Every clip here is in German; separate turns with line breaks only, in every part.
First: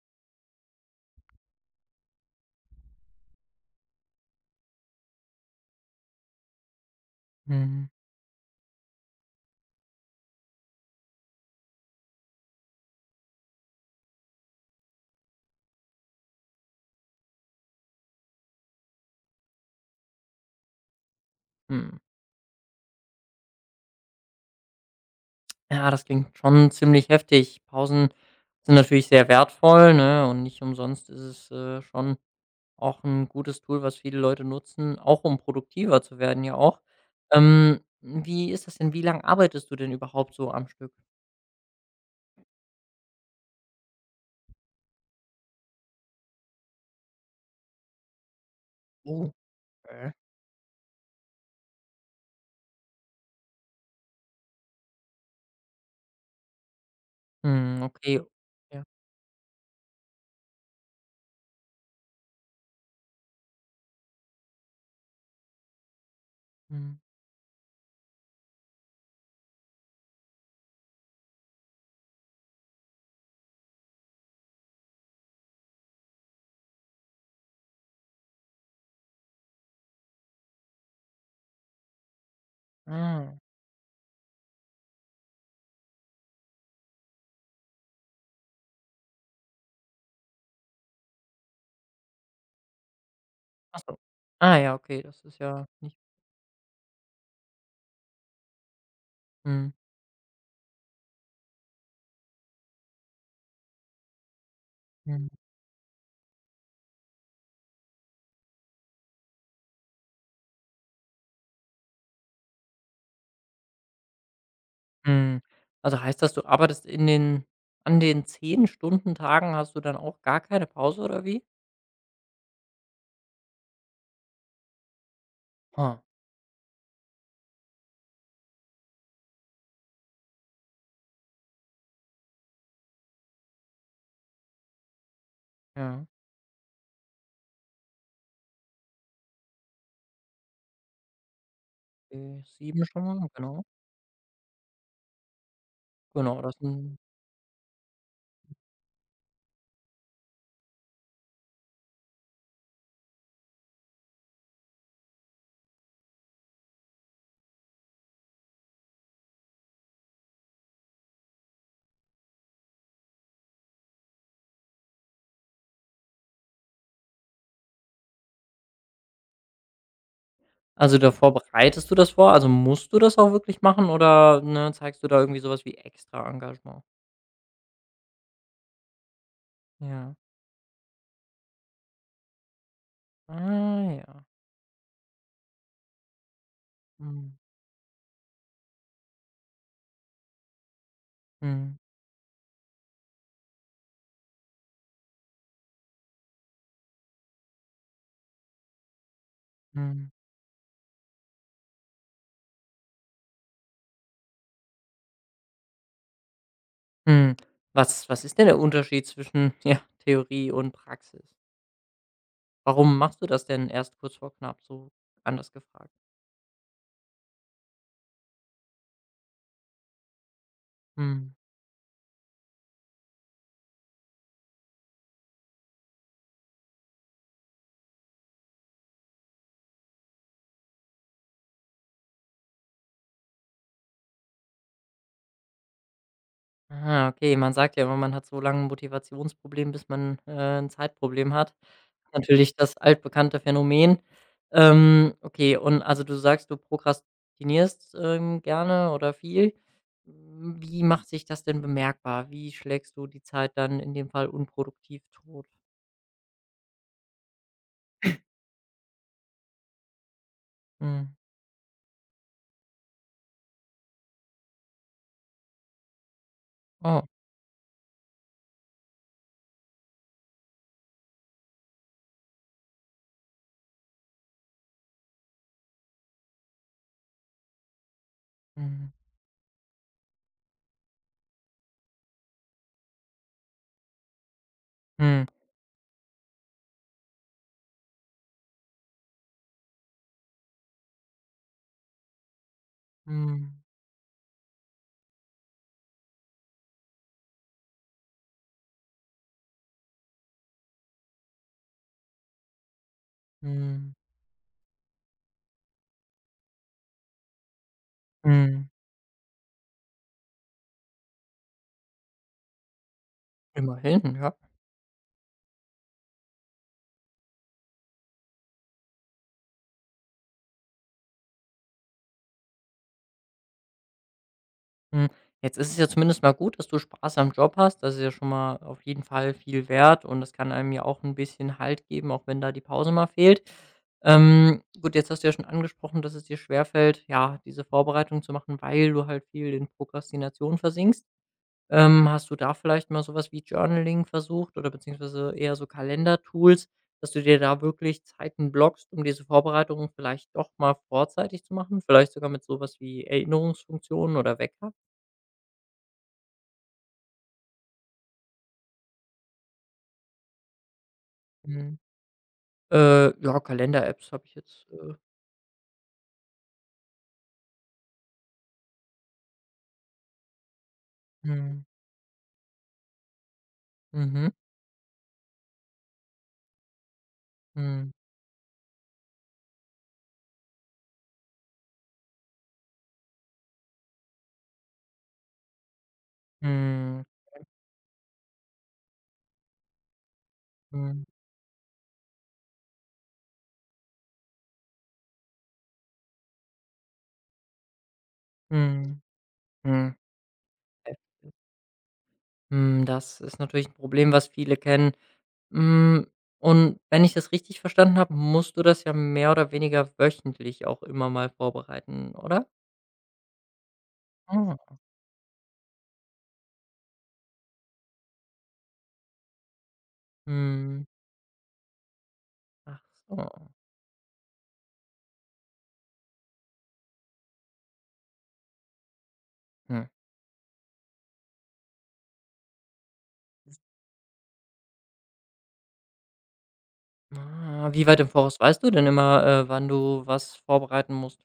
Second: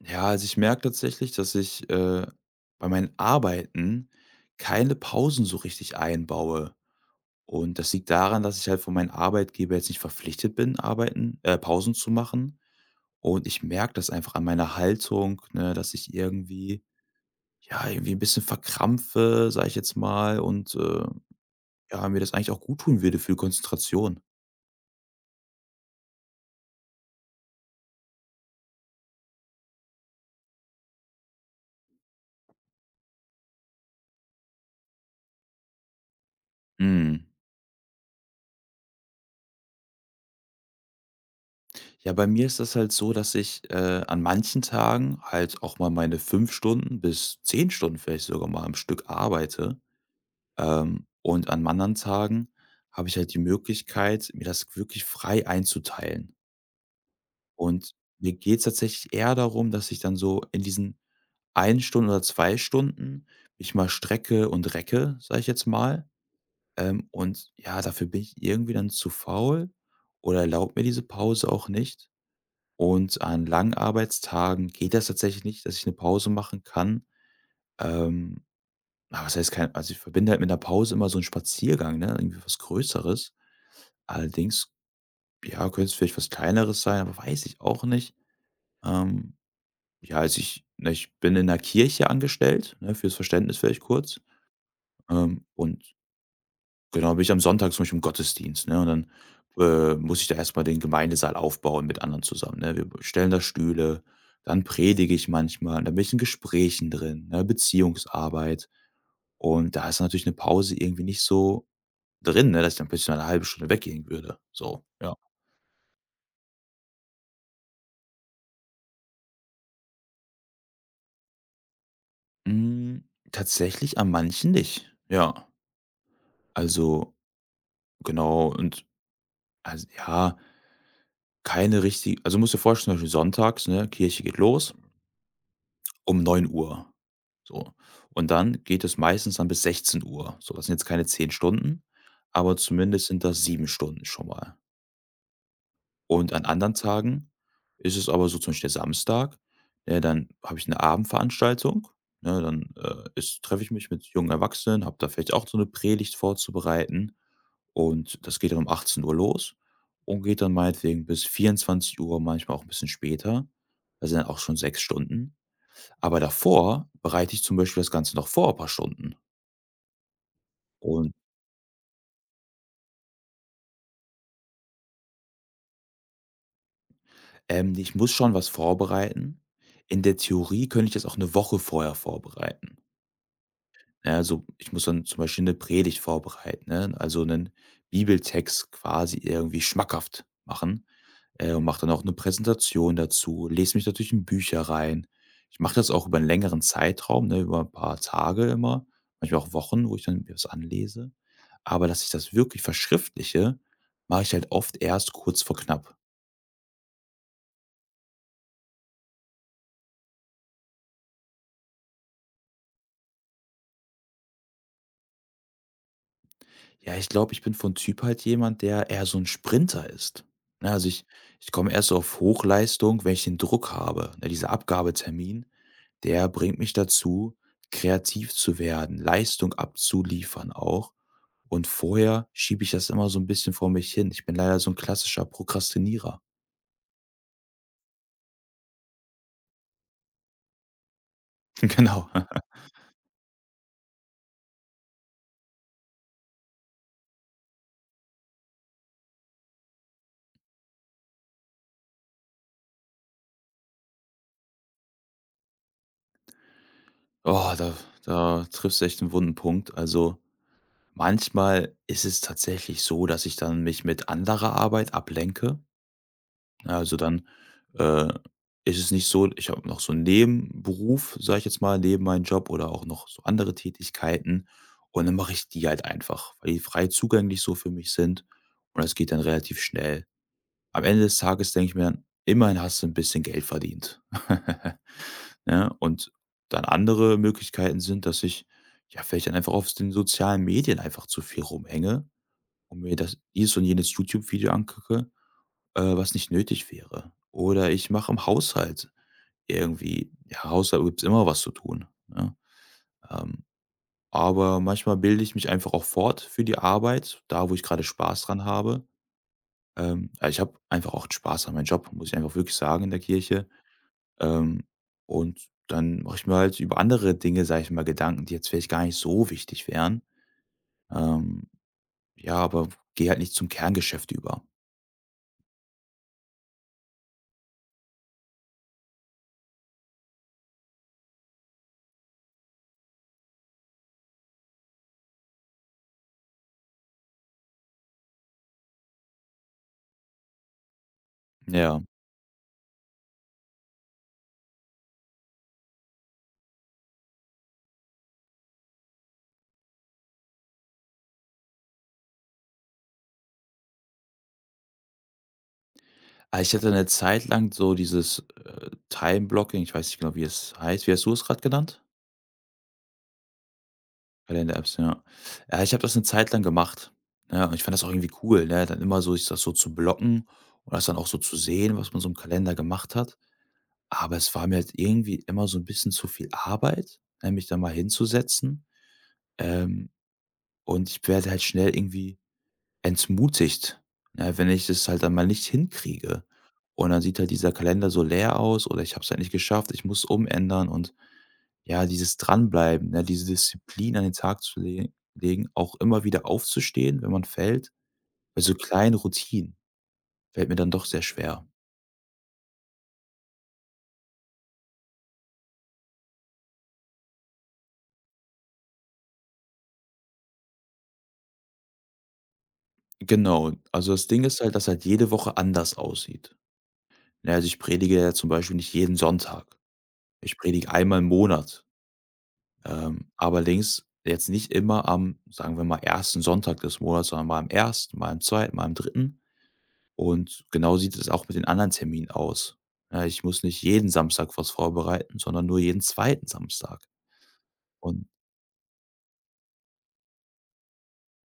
Ja, also ich merke tatsächlich, dass ich bei meinen Arbeiten keine Pausen so richtig einbaue. Und
Mhm.
das liegt daran, dass ich halt von meinem Arbeitgeber jetzt nicht verpflichtet bin, Pausen zu machen. Und ich merke das einfach an meiner Haltung, ne, dass ich irgendwie, ja, irgendwie ein bisschen verkrampfe, sage ich jetzt mal, und
Hm.
ja, mir das eigentlich auch gut tun würde für die Konzentration.
Ja, das klingt schon ziemlich heftig. Pausen sind natürlich sehr wertvoll, ne? Und nicht umsonst ist es schon auch ein gutes Tool, was viele Leute nutzen, auch um produktiver zu werden, ja auch.
Mm.
Wie ist das denn? Wie lange arbeitest du denn überhaupt so am Stück?
Ja, bei mir ist das halt so, dass ich, an manchen Tagen halt auch mal meine 5 Stunden bis 10 Stunden vielleicht sogar mal am Stück
Oh,
arbeite.
okay.
Und an anderen Tagen habe ich halt die Möglichkeit, mir das wirklich frei einzuteilen.
Hm,
Und
okay.
mir geht's
Ja.
tatsächlich eher darum, dass ich dann so in diesen 1 Stunde oder 2 Stunden mich mal strecke und recke, sage ich jetzt mal.
Hm.
Und ja, dafür bin ich irgendwie dann zu faul oder erlaubt mir diese Pause auch nicht. Und an langen Arbeitstagen geht das tatsächlich nicht, dass ich 'ne Pause machen kann. Ähm, na, was heißt kein, also, ich verbinde halt mit 'ner Pause immer so 'n Spaziergang, ne, irgendwie was Größeres.
Ah.
Allerdings, ja, könnte es vielleicht was Kleineres sein, aber weiß ich auch nicht. Ähm, ja, also, ich bin in 'ner Kirche angestellt, ne, fürs Verständnis vielleicht
Ach so.
kurz.
Ah ja, okay, das ist
Ähm,
ja
und
nicht.
Genau, bin ich am Sonntag zum Beispiel im Gottesdienst, ne, und dann,
Hm.
muss ich da erst mal den Gemeindesaal aufbauen mit anderen zusammen, ne? Wir stellen da Stühle, dann predige ich
Hm.
manchmal, dann bin ich in Gesprächen drin, ne, Beziehungsarbeit. Und da ist natürlich eine Pause irgendwie nicht so drin, ne, dass ich dann plötzlich mal eine halbe Stunde weggehen würde, so, ja.
Mhm. Also, heißt das, du arbeitest in den an den 10 Stunden Tagen hast du dann auch gar keine Pause oder wie?
Hm, tatsächlich an manchen nicht, ja.
Ha,
Also, genau, und also, ja, keine richti also, musst du dir vorstellen, zum Beispiel sonntags, ne, Kirche geht los
ja.
um 9 Uhr. So. Und dann geht es meistens dann bis 16 Uhr. So, das sind jetzt keine 10 Stunden,
Okay,
aber
7 schon
zumindest sind
mal,
das
genau.
7 Stunden schon mal. Und
Genau,
an
das
anderen
sind
Tagen ist es aber so, zum Beispiel der Samstag, ne, dann habe ich eine Abendveranstaltung, ne, dann, ist treffe ich mich mit jungen Erwachsenen, habe da vielleicht auch so eine Predigt vorzubereiten und das geht dann um 18 Uhr los und geht dann meinetwegen bis 24 Uhr, manchmal auch ein bisschen später. Das sind dann auch schon 6 Stunden. Aber davor bereite ich zum Beispiel das Ganze noch vor, ein paar Stunden.
Also,
Und,
davor bereitest du das vor? Also, musst du das auch wirklich machen oder, ne, zeigst du da irgendwie sowas wie extra Engagement?
ich muss schon was vorbereiten. In
Ja.
der Theorie könnte ich das auch eine Woche vorher vorbereiten.
Ah
Ja,
ja.
also, ich muss dann zum Beispiel eine Predigt vorbereiten, ne? Also,
Mhm.
einen Bibeltext quasi irgendwie schmackhaft machen, und
Mhm.
mache dann auch eine Präsentation dazu, lese mich natürlich in Bücher rein. Ich mache das auch über einen längeren Zeitraum, ne, über ein paar Tage immer, manchmal auch Wochen, wo ich
Mhm.
dann mir das anlese. Aber dass ich das wirklich verschriftliche, mache ich halt oft erst kurz vor knapp.
Mhm. Was ist denn der Unterschied zwischen, ja, Theorie und Praxis? Warum machst du das denn erst kurz vor knapp, so anders gefragt?
Ja, ich glaube, ich bin von Typ halt jemand, der eher so 'n Sprinter ist. Ne, also ich
Mhm.
ich komme erst so auf Hochleistung, wenn ich den Druck habe. Ne, dieser Abgabetermin, der bringt mich dazu, kreativ zu werden, Leistung abzuliefern auch. Und vorher schiebe ich das immer so 'n bisschen vor mich hin. Ich bin leider so 'n klassischer Prokrastinierer.
Ah, okay, man sagt ja immer, man hat so lange 'n Motivationsproblem, bis man, 'n Zeitproblem hat.
Genau.
Natürlich das altbekannte Phänomen. Okay, und also, du sagst, du prokrastinierst, gerne oder viel. Hm, wie macht sich das denn bemerkbar? Wie schlägst du die Zeit dann in dem Fall unproduktiv tot?
Oh, da triffst du echt 'n wunden Punkt. Also,
Mhm.
manchmal ist es tatsächlich so, dass ich dann mich mit anderer Arbeit ablenke. Ja, also
Oh.
dann, äh, ist es nicht so, ich habe noch so einen Nebenberuf, sage ich jetzt mal, neben meinem Job oder auch noch so andere Tätigkeiten und dann mache ich die halt einfach, weil die frei zugänglich so für mich sind und
Mhm.
das geht dann relativ schnell. Am Ende des Tages denke ich mir dann: „Immerhin hast du ein bisschen Geld verdient.“
Mhm.
Ne? Und dann andere Möglichkeiten sind, dass ich, ja, vielleicht dann einfach auf den sozialen Medien einfach zu viel rumhänge und mir das dieses
Mhm.
und jenes YouTube-Video angucke, was nicht nötig wäre. Oder ich mache im Haushalt irgendwie, ja, Haushalt gibt's immer was zu tun, ne? Ähm,
Mhm.
aber manchmal bilde ich mich einfach auch fort für die Arbeit, da wo ich gerade Spaß dran
Mhm.
habe. Ja, ich habe einfach auch Spaß an meinem Job, muss ich einfach wirklich sagen, in der Kirche.
Immerhin, ja.
Ähm, und dann mache ich mir halt über andere Dinge, sage ich mal, Gedanken, die jetzt vielleicht gar nicht so wichtig wären. Ähm, ja, aber gehe halt nicht zum Kerngeschäft über.
Hm, jetzt ist es ja zumindest mal gut, dass du Spaß am Job hast. Das ist ja schon mal auf jeden Fall viel wert und das kann einem ja auch ein bisschen Halt geben, auch wenn da die Pause mal fehlt. Gut, jetzt hast du ja schon angesprochen, dass es dir schwerfällt, ja, diese Vorbereitung zu machen, weil du halt viel in Prokrastination versinkst.
Ja.
Hast du da vielleicht mal so was wie Journaling versucht oder beziehungsweise eher so Kalendertools, dass du dir da wirklich Zeiten blockst, um diese Vorbereitungen vielleicht doch mal vorzeitig zu machen? Vielleicht sogar mit so was wie Erinnerungsfunktionen oder Wecker?
Ah, ich hatte eine Zeit lang so dieses, Time-Blocking, ich weiß nicht genau, wie es heißt. Wie hast du es gerade
Mhm.
genannt?
Ja, Kalender-Apps habe ich jetzt,
Kalender-Apps, ja. Ja, ich habe das eine Zeit lang gemacht. Ja, und ich fand das auch irgendwie cool, ne, dann immer so sich das so zu blocken und das dann auch so zu
mhm,
sehen, was man so im Kalender gemacht hat. Aber
mhm,
es war mir halt irgendwie immer so ein bisschen zu viel Arbeit, ne, mich da mal
mhm,
hinzusetzen, ähm, und ich werde halt schnell irgendwie entmutigt, ne, wenn ich das halt dann mal nicht hinkriege. Und dann
mhm,
sieht halt dieser Kalender so leer aus oder ich habe es halt nicht geschafft, ich muss umändern und
mhm,
ja, dieses Dranbleiben, ne, diese Disziplin an den Tag zu le legen, auch immer wieder aufzustehen, wenn man fällt. Bei so kleinen
mhm,
Routinen
mhm.
fällt mir dann doch sehr schwer.
Hm, das ist natürlich ein Problem, was viele kennen. Hm, und wenn ich das richtig verstanden habe, musst du das ja mehr oder weniger wöchentlich auch immer mal vorbereiten, oder?
Genau. Also, das Ding ist halt, dass
Ah,
halt jede Woche anders aussieht. Ne, also, ich predige ja zum Beispiel nicht jeden Sonntag. Ich predige
mhm.
einmal im Monat.
Ach
Aber
so,
links jetzt nicht immer am, sagen wir mal, ersten Sonntag des Monats, sondern mal am ersten, mal am zweiten, mal am dritten.
hm.
Und genau sieht es auch mit den anderen Terminen aus. Ja, ich muss nicht jeden Samstag was vorbereiten, sondern nur jeden zweiten Samstag.
Ah, wie weit
Und
im Voraus weißt du denn immer, wann du was vorbereiten musst?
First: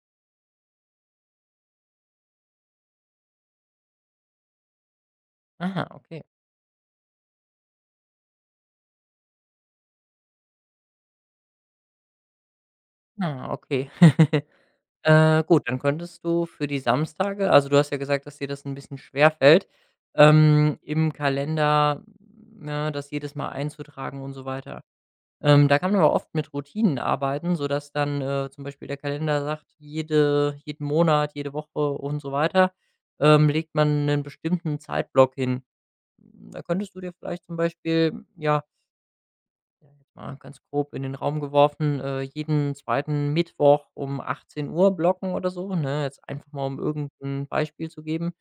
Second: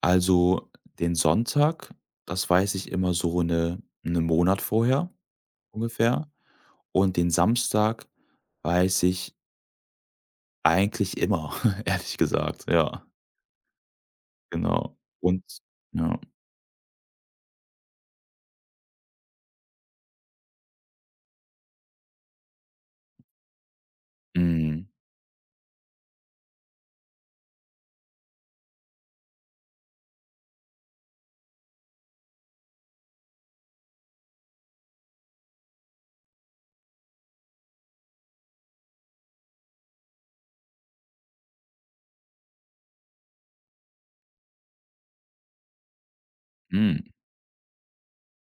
also den Sonntag, das weiß ich immer so einen Monat vorher
Aha, okay.
ungefähr. Und den Samstag weiß ich eigentlich immer, ehrlich gesagt. Ja,
Ah, okay.
genau. Und
Gut, dann
ja.
könntest du für die Samstage also, du hast ja gesagt, dass dir das ein bisschen schwerfällt, im Kalender, ne, das jedes Mal einzutragen und so weiter.
Mhm.
Da kann man aber oft mit Routinen arbeiten, sodass dann, zum Beispiel der Kalender sagt, jeden Monat, jede Woche und so weiter, legt man einen bestimmten Zeitblock hin. Da könntest du dir vielleicht zum Beispiel, ja mal ganz grob in den Raum geworfen, jeden zweiten Mittwoch um 18 Uhr blocken oder so, ne? Jetzt einfach mal, um
Mhm.
irgendein Beispiel zu geben,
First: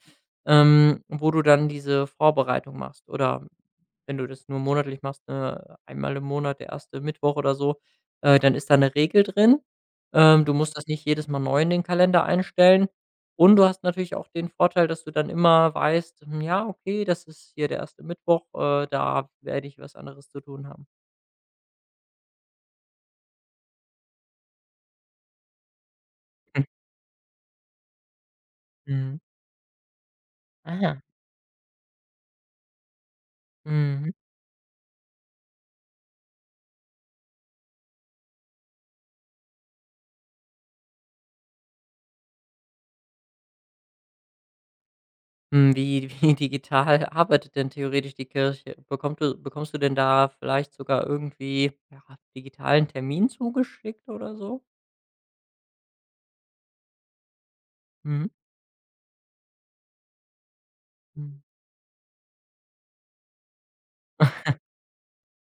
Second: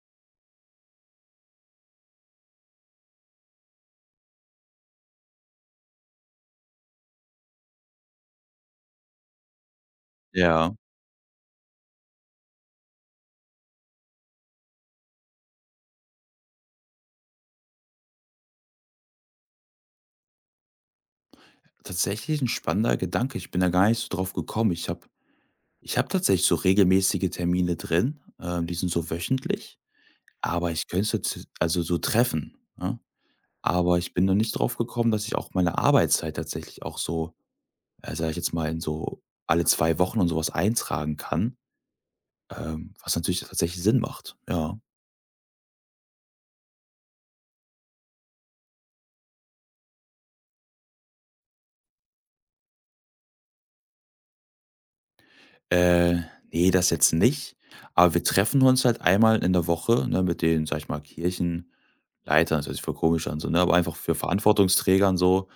wo du dann diese Vorbereitung machst. Oder wenn du das nur monatlich machst, ne, einmal im Monat, der erste Mittwoch oder so, dann ist da eine Regel drin. Du
Ja.
musst das nicht jedes Mal neu in den Kalender einstellen. Und du hast natürlich auch den Vorteil, dass du dann immer weißt: „Hm, ja, okay, das ist hier der erste Mittwoch, da werde ich was anderes zu tun haben.“
Tatsächlich ein spannender Gedanke. Ich bin da gar nicht so drauf gekommen. Ich habe tatsächlich so regelmäßige Termine drin, die sind so
Mhm.
wöchentlich, aber
Ah
ich
ja.
könnte es jetzt also so treffen, ne? Aber
Mhm.
ich bin noch nicht drauf gekommen, dass ich auch meine Arbeitszeit tatsächlich auch so, sage ich jetzt mal, in so alle 2 Wochen und sowas eintragen kann, was natürlich tatsächlich Sinn macht, ja.
Hm, wie wie digital arbeitet denn theoretisch die Kirche? Bekommt du Bekommst du denn da vielleicht sogar irgendwie, ja, digitalen Termin zugeschickt oder so?
Äh, ne, das jetzt nicht, aber wir
Mhm.
treffen uns halt einmal in der Woche, ne, mit den, sag ich mal,
Mhm.
Kirchenleitern, das hört sich voll komisch an so, ne, aber einfach für Verantwortungsträgern so,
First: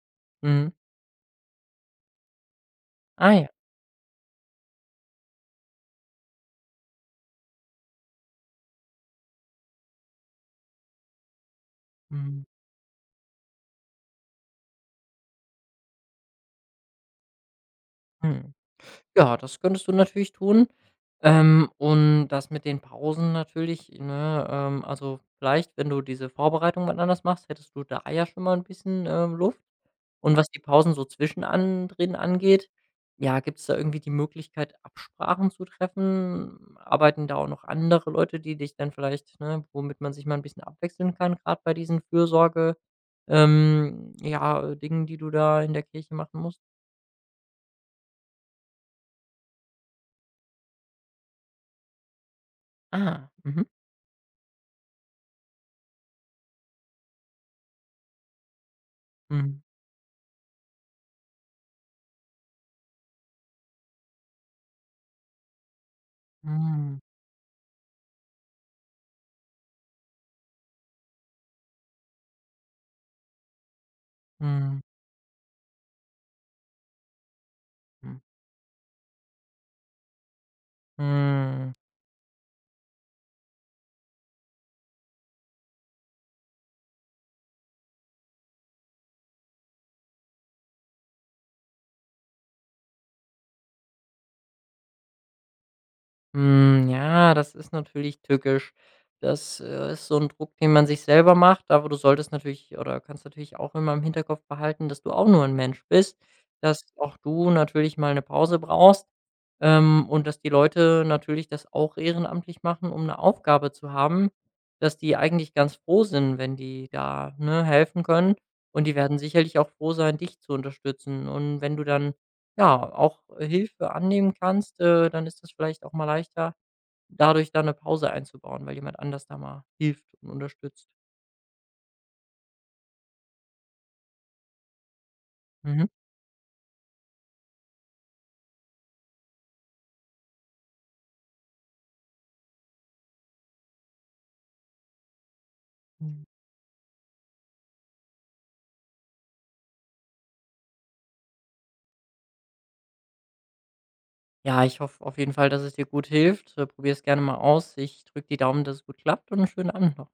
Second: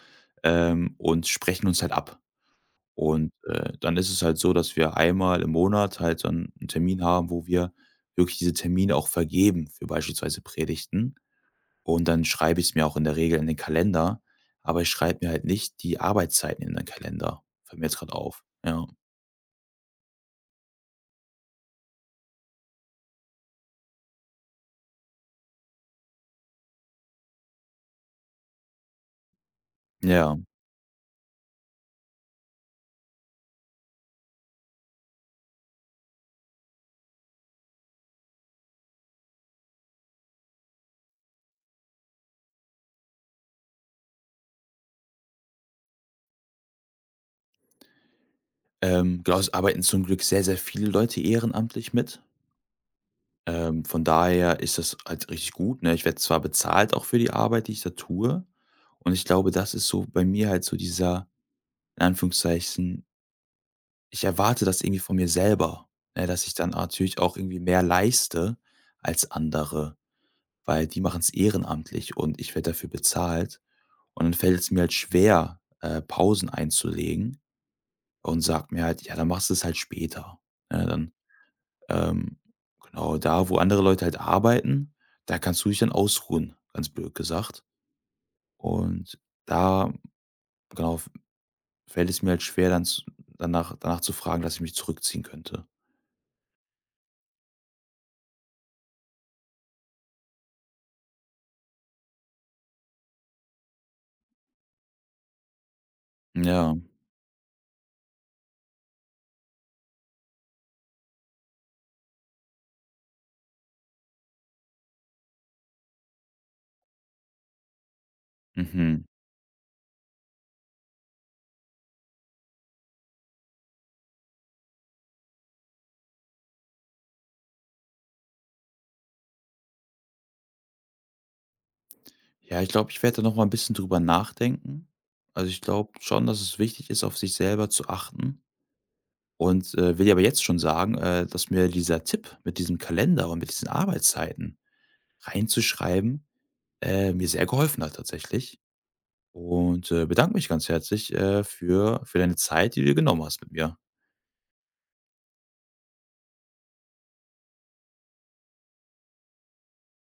Mhm.
und sprechen uns halt ab. Und,
Ah ja.
dann ist es halt so, dass wir einmal im Monat halt dann einen Termin haben, wo wir wirklich diese Termine auch vergeben für beispielsweise Predigten. Und dann
Mhm.
schreibe ich es mir auch in der Regel in den Kalender, aber ich schreibe mir halt nicht die Arbeitszeiten in den Kalender. Fällt mir jetzt gerade auf.
Mhm.
Ja.
Ja, das könntest du natürlich tun. Und das mit den Pausen natürlich, ne, also, vielleicht, wenn du diese Vorbereitung wann anders machst, hättest du da ja schon mal ein bisschen, Luft. Und
Ja.
was die Pausen so zwischen an drin angeht, ja, gibt es da irgendwie die Möglichkeit, Absprachen zu treffen? Arbeiten da auch noch andere Leute, die dich dann vielleicht ne, womit man sich mal ein bisschen abwechseln kann, gerade bei diesen Fürsorge ja, Dingen, die du da in der Kirche machen musst?
Genau, es arbeiten zum Glück sehr, sehr viele Leute ehrenamtlich mit.
Ah, mhm.
Von daher ist das halt richtig gut, ne? Ich werde zwar bezahlt auch für die Arbeit, die ich da tue. Und ich glaube,
Mhm.
das ist so bei mir halt so dieser, in Anführungszeichen, ich erwarte das irgendwie von mir selber, ne? Dass ich dann
Mhm.
natürlich auch irgendwie mehr leiste als andere, weil die machen es ehrenamtlich und ich werde dafür bezahlt. Und dann fällt es
Mhm.
mir halt schwer, Pausen einzulegen
Mhm.
und sagt mir halt: „Ja, dann machst du es halt später.“ Ne, dann
Mhm.
Ähm, genau, da, wo andere Leute halt arbeiten, da kannst du dich dann ausruhen, ganz blöd gesagt. Und da, genau, fällt es mir halt schwer, dann zu, danach zu fragen, dass ich mich zurückziehen könnte.
Hm, ja, das ist natürlich tückisch. Das, ist so ein Druck, den man sich selber macht, aber du solltest natürlich oder kannst natürlich auch immer im Hinterkopf behalten, dass du auch nur ein Mensch bist,
Ja,
dass auch du natürlich mal eine Pause brauchst, und dass die Leute natürlich das auch ehrenamtlich machen, um eine Aufgabe zu haben, dass die eigentlich ganz froh sind, wenn die da, ne, helfen können. Und die
mhm.
werden sicherlich auch froh sein, dich zu unterstützen. Und wenn du dann ja, auch Hilfe annehmen kannst, dann ist das vielleicht auch mal leichter, dadurch da eine Pause einzubauen, weil jemand anders da mal hilft und unterstützt.
Ja, ich glaube, ich werde da noch mal ein bisschen drüber nachdenken. Also ich
Mhm.
glaube schon, dass es wichtig ist, auf sich selber zu achten. Und will dir aber jetzt schon sagen, dass mir dieser Tipp mit diesem Kalender und mit diesen Arbeitszeiten reinzuschreiben,
Mhm.
mir sehr geholfen hat tatsächlich. Und, bedanke mich ganz herzlich, für deine Zeit, die du dir genommen hast mit mir.
Ja, ich hoffe auf jeden Fall, dass es dir gut hilft. Probier es gerne mal aus. Ich drücke die Daumen, dass es gut klappt und einen schönen Abend noch.